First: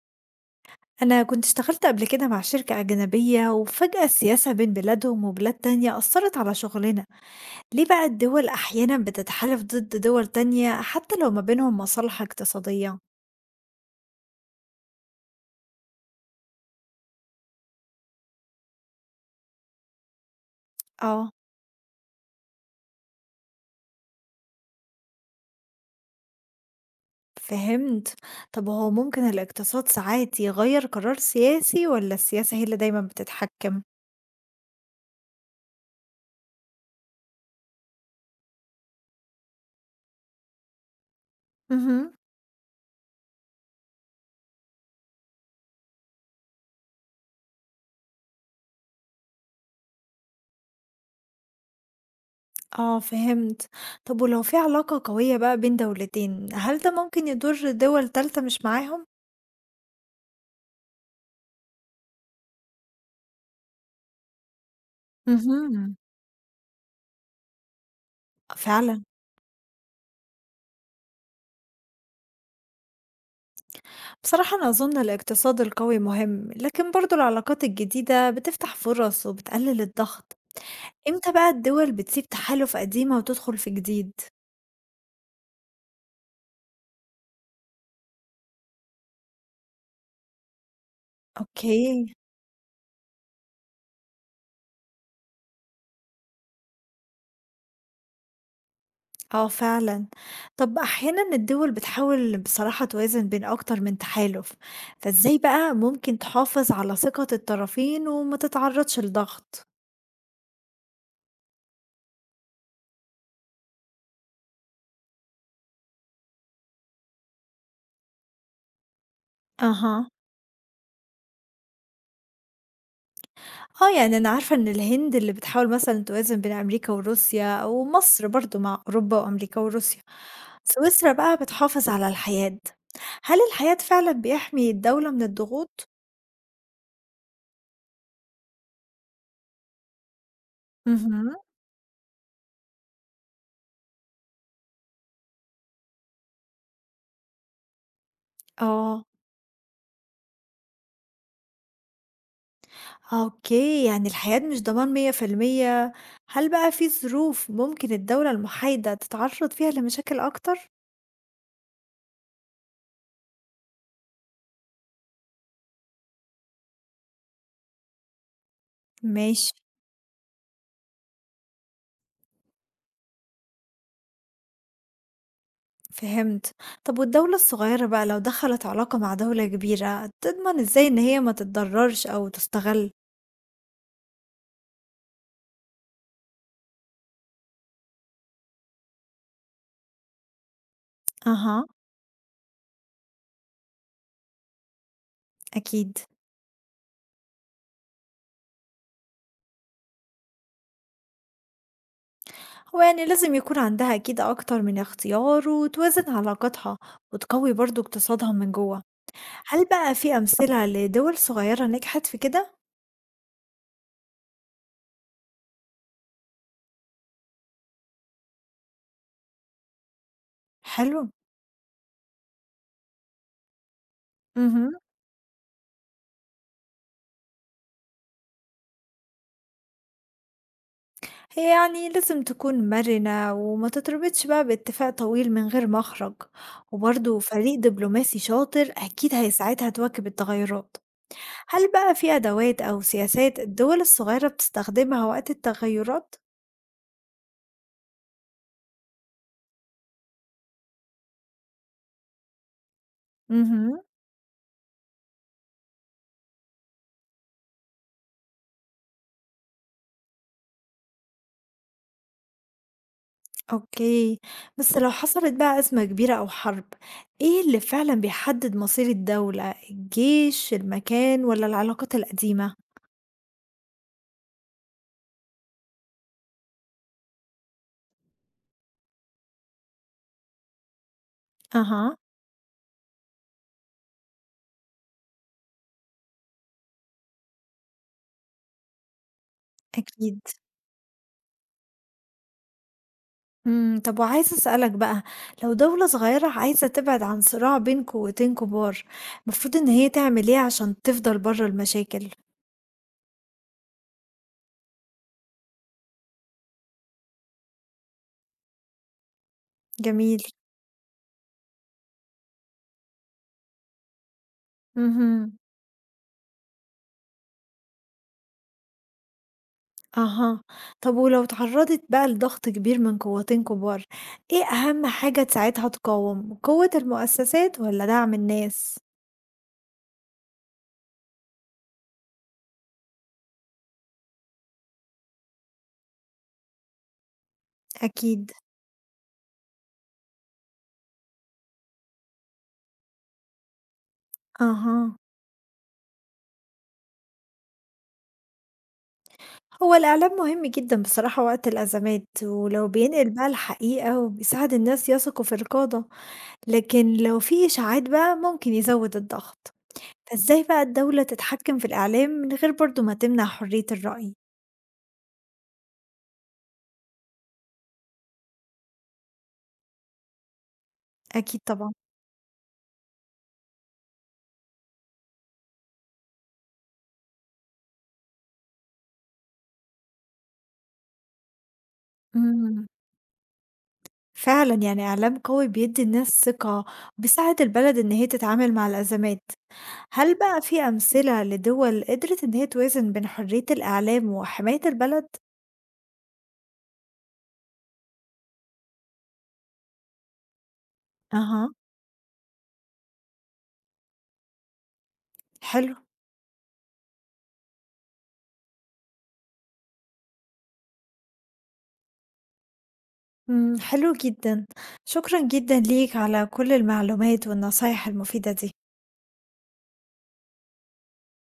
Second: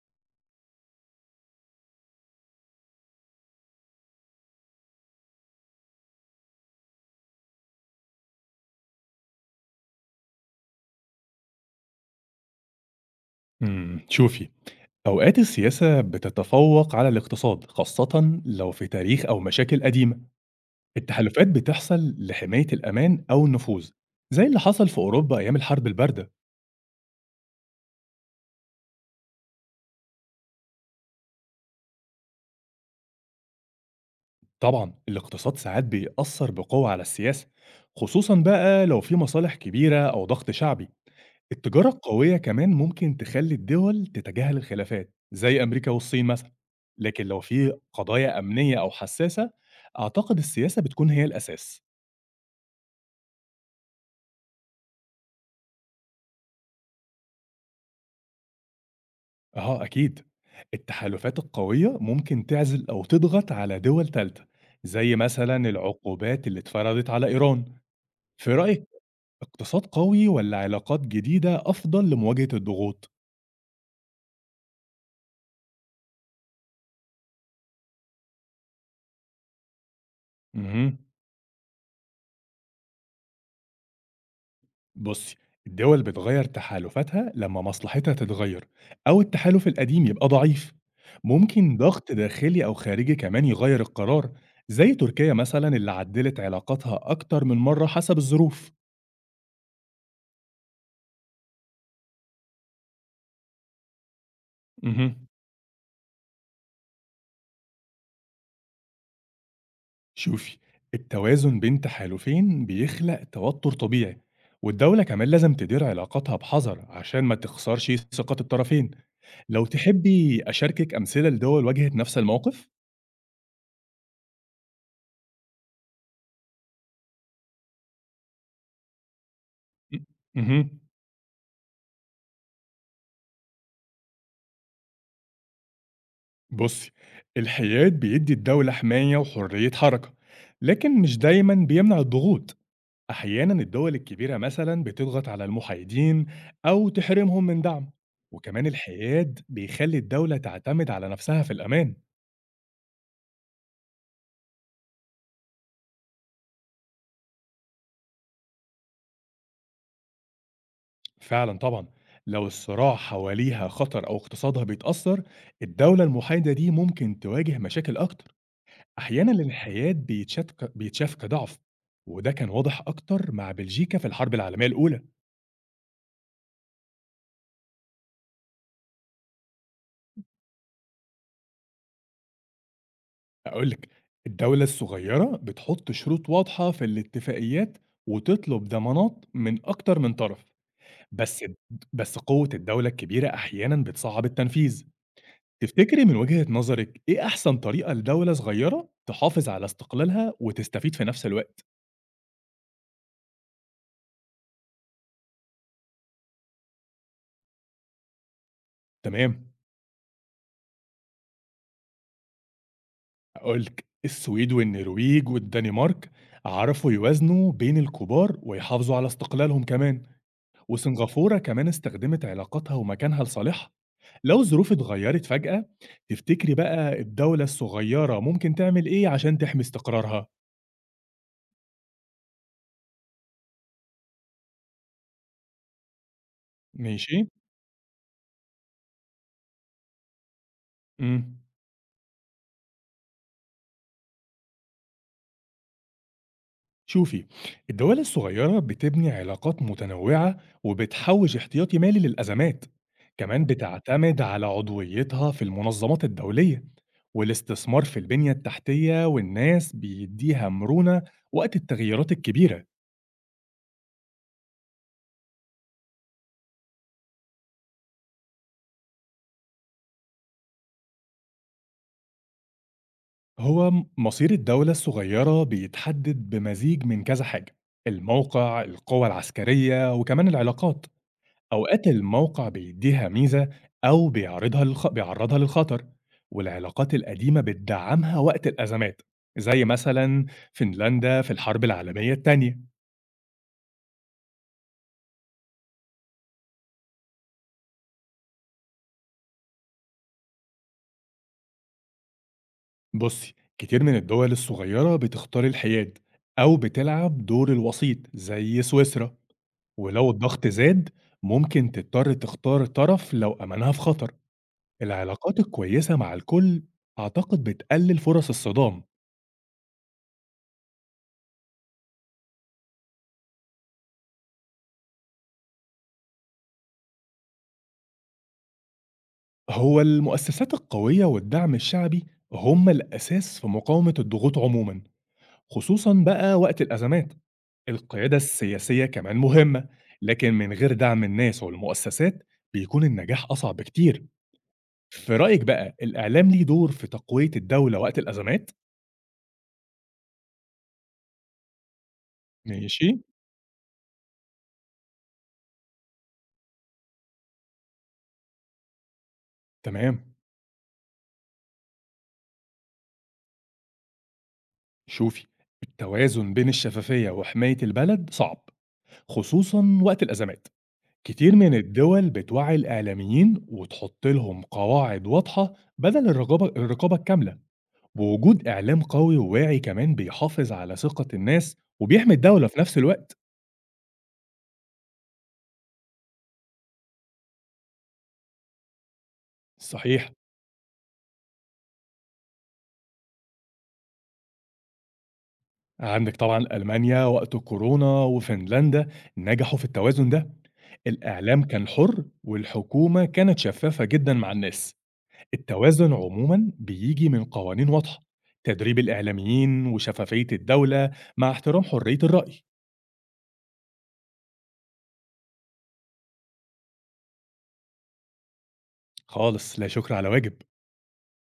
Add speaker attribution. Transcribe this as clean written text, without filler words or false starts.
Speaker 1: أنا كنت اشتغلت قبل كده مع شركة أجنبية، وفجأة السياسة بين بلادهم وبلاد تانية أثرت على شغلنا. ليه بقى الدول أحيانا بتتحالف ضد دول تانية حتى لو ما بينهم مصالح اقتصادية؟
Speaker 2: شوفي، أوقات السياسة بتتفوّق على الاقتصاد، خاصةً لو في تاريخ أو مشاكل قديمة.
Speaker 1: آه،
Speaker 2: التحالفات بتحصل لحماية الأمان أو النفوذ، زي اللي حصل في أوروبا أيام الحرب الباردة.
Speaker 1: فهمت. طب هو ممكن الاقتصاد ساعات يغير قرار سياسي ولا السياسة هي اللي دايما بتتحكم؟
Speaker 2: طبعًا الاقتصاد ساعات بيأثّر بقوة على السياسة، خصوصًا بقى لو في مصالح كبيرة أو ضغط شعبي. التجارة
Speaker 1: مهم.
Speaker 2: القوية كمان ممكن تخلّي الدول تتجاهل الخلافات، زي أمريكا والصين مثلًا. لكن لو في قضايا أمنية أو حساسة، أعتقد السياسة بتكون هي الأساس.
Speaker 1: آه، فهمت. طب ولو في علاقة قوية بقى بين دولتين، هل ده ممكن يضر دول تالتة مش معاهم؟
Speaker 2: آه، أكيد. التحالفات القوية ممكن تعزل أو تضغط على دول تالتة، زي مثلا
Speaker 1: مهم.
Speaker 2: العقوبات اللي اتفرضت على إيران. في رأيك،
Speaker 1: فعلا.
Speaker 2: اقتصاد قوي ولا علاقات جديدة أفضل لمواجهة الضغوط؟
Speaker 1: بصراحة أنا أظن الاقتصاد القوي مهم، لكن برضو العلاقات الجديدة بتفتح فرص وبتقلل الضغط.
Speaker 2: مهم.
Speaker 1: إمتى بقى الدول بتسيب تحالف قديمة وتدخل في جديد؟
Speaker 2: بصي، الدول بتغير تحالفاتها لما مصلحتها تتغير أو التحالف القديم يبقى ضعيف. ممكن ضغط
Speaker 1: أوكي.
Speaker 2: داخلي أو خارجي كمان يغير القرار، زي تركيا مثلا اللي عدلت علاقاتها أكتر من مرة حسب الظروف.
Speaker 1: اه، فعلا. طب أحيانا الدول بتحاول بصراحة توازن بين أكتر من تحالف،
Speaker 2: مهم.
Speaker 1: فإزاي بقى ممكن تحافظ على ثقة الطرفين وما تتعرضش لضغط؟
Speaker 2: شوفي، التوازن بين تحالفين بيخلق توتر طبيعي، والدولة كمان لازم تدير علاقاتها بحذر عشان ما تخسرش ثقة الطرفين. لو
Speaker 1: أها.
Speaker 2: تحبي أشاركك أمثلة لدول واجهت نفس الموقف.
Speaker 1: اه، يعني أنا عارفة إن الهند اللي بتحاول مثلا توازن بين أمريكا وروسيا، ومصر برضو مع أوروبا وأمريكا وروسيا.
Speaker 2: م- مهم.
Speaker 1: سويسرا بقى بتحافظ على الحياد، هل الحياد فعلًا بيحمي الدولة من الضغوط؟
Speaker 2: بصي، الحياد بيدي الدولة حماية وحرية حركة، لكن مش
Speaker 1: اهم.
Speaker 2: دايما بيمنع الضغوط. أحيانا الدول الكبيرة مثلا بتضغط على المحايدين أو تحرمهم من دعم، وكمان
Speaker 1: آه،
Speaker 2: الحياد بيخلي الدولة تعتمد على نفسها في الأمان.
Speaker 1: أوكي، يعني الحياد مش ضمان 100%، هل بقى في ظروف ممكن الدولة المحايدة تتعرض فيها لمشاكل أكتر؟
Speaker 2: فعلًا طبعًا، لو الصراع حواليها خطر أو اقتصادها بيتأثّر، الدولة المحايدة دي ممكن تواجه مشاكل أكتر. أحيانًا
Speaker 1: ماشي.
Speaker 2: الانحياد بيتشات ك بيتشاف كضعف، وده كان واضح أكتر مع بلجيكا في الحرب العالمية الأولى.
Speaker 1: فهمت. طب والدولة الصغيرة بقى لو دخلت علاقة مع دولة كبيرة، تضمن إزاي إن هي ما تتضررش أو تستغل؟
Speaker 2: هاقول لك، الدولة الصغيرة بتحط شروط واضحة في الاتفاقيات وتطلب ضمانات من أكتر من طرف، بس د
Speaker 1: أها.
Speaker 2: بس قوة الدولة الكبيرة أحيانًا بتصعّب التنفيذ.
Speaker 1: أكيد.
Speaker 2: تفتكري من وجهة نظرِك إيه أحسن طريقة لدولة صغيرة تحافظ على استقلالها وتستفيد في نفس الوقت؟
Speaker 1: هو يعني لازم يكون عندها أكيد أكتر من اختيار وتوازن علاقاتها، وتقوي برضو اقتصادها من جوه.
Speaker 2: تمام،
Speaker 1: هل بقى في أمثلة لدول صغيرة نجحت في كده؟
Speaker 2: هاقول لِك، السويد والنرويج والدنمارك عرفوا يوازنوا بين الكبار ويحافظوا على استقلالهم كمان،
Speaker 1: حلو.
Speaker 2: وسنغافورة كمان استخدمت علاقاتها ومكانها لصالحها، لو
Speaker 1: مهم.
Speaker 2: الظروف اتغيرت فجأة. تفتكري بقى الدولة الصغيرة ممكن تعمل إيه عشان تحمي استقرارها؟
Speaker 1: هي يعني لازم تكون مرنة وما تتربطش بقى باتفاق طويل من غير مخرج،
Speaker 2: ماشي،
Speaker 1: وبرضو فريق دبلوماسي شاطر أكيد هيساعدها تواكب التغيرات.
Speaker 2: إمم.
Speaker 1: هل بقى في أدوات أو سياسات الدول الصغيرة بتستخدمها وقت التغيرات؟
Speaker 2: شوفي، الدول الصغيرة بتبني علاقات متنوعة وبتحوش احتياطي مالي للأزمات، كمان
Speaker 1: مهم.
Speaker 2: بتعتمد على عضويتها في المنظمات الدولية. والاستثمار في البنية التحتية والناس بيديها مرونة وقت التغيرات الكبيرة.
Speaker 1: أوكي، بس لو حصلت بقى أزمة كبيرة أو حرب، إيه اللي فعلًا بيحدد مصير الدولة، الجيش، المكان، والّا العلاقات القديمة؟
Speaker 2: هو مصير الدولة الصغيرة بيتحدد بمزيج من كذا حاجة، الموقع القوى العسكرية وكمان العلاقات. أوقات
Speaker 1: أها.
Speaker 2: الموقع بيديها ميزة أو بيعرضها للخطر، والعلاقات القديمة بتدعمها وقت الأزمات، زي
Speaker 1: أكيد.
Speaker 2: مثلا فنلندا في الحرب العالمية التانية.
Speaker 1: طب وعايزة أسألك بقى، لو دولة صغيرة عايزة تبعد عن صراع بين قوتين كبار، المفروض إن هي تعمل إيه عشان تفضل برّه المشاكل؟
Speaker 2: بصي، كتير من الدول الصغيرة بتختار الحياد أو بتلعب دور الوسيط زي سويسرا، ولو
Speaker 1: جميل.
Speaker 2: الضغط زاد ممكن تضطر تختار طرف لو أمنها في خطر.
Speaker 1: اهم.
Speaker 2: العلاقات الكويسة مع الكل أعتقد بتقلل فرص الصدام.
Speaker 1: أها، طب ولو اتعرضت بقى لضغط كبير من قوتين كبار، إيه أهم حاجة تساعدها تقاوم، قوة المؤسسات والّا دعم الناس؟
Speaker 2: هو المؤسسات القوية والدعم الشعبي هم الأساس في مقاومة الضغوط عموما، خصوصا بقى وقت الأزمات. القيادة
Speaker 1: أكيد.
Speaker 2: السياسية كمان مهمة، لكن من غير دعم الناس والمؤسسات بيكون النجاح أصعب بكتير.
Speaker 1: أها،
Speaker 2: في رأيك بقى، الإعلام ليه دور في تقوية الدولة وقت الأزمات؟
Speaker 1: هو الإعلام مهم جدا بصراحة وقت الأزمات، ولو
Speaker 2: ماشي.
Speaker 1: بينقل بقى الحقيقة وبيساعد الناس يثقوا في القادة، لكن لو في إشاعات بقى ممكن يزود الضغط،
Speaker 2: تمام.
Speaker 1: فإزاي بقى الدولة تتحكم في الإعلام من غير برضو ما تمنع حرية الرأي؟
Speaker 2: شوفي، التوازن بين الشفافية وحماية البلد صعب خصوصا وقت الأزمات. كتير
Speaker 1: أكيد
Speaker 2: من
Speaker 1: طبعا.
Speaker 2: الدول بتوعي الإعلاميين وتحط لهم قواعد واضحة بدل الرقابة الكاملة. ووجود إعلام قوي وواعي كمان بيحافظ على ثقة الناس وبيحمي الدولة في
Speaker 1: إمم.
Speaker 2: نفس الوقت.
Speaker 1: فعلًا، يعني إعلام قوي بيدّي الناس ثقة، بيساعد البلد إن هي تتعامل مع الأزمات.
Speaker 2: صحيح.
Speaker 1: هل بقى في أمثلة لدول قدرت إن هي توازن بين حرية الإعلام وحماية البلد؟
Speaker 2: عندك طبعا ألمانيا وقت كورونا وفنلندا، نجحوا في التوازن ده. الإعلام
Speaker 1: أها.
Speaker 2: كان حر والحكومة كانت شفافة جدا مع الناس.
Speaker 1: حلو.
Speaker 2: التوازن عموما بيجي من قوانين واضحة، تدريب الإعلاميين وشفافية الدولة، مع احترام حرية الرأي.
Speaker 1: حلو جدًا. شكرًا جدًا ليك على كل المعلومات والنصايح المفيدة دي.
Speaker 2: خالص، لا شكر على واجب.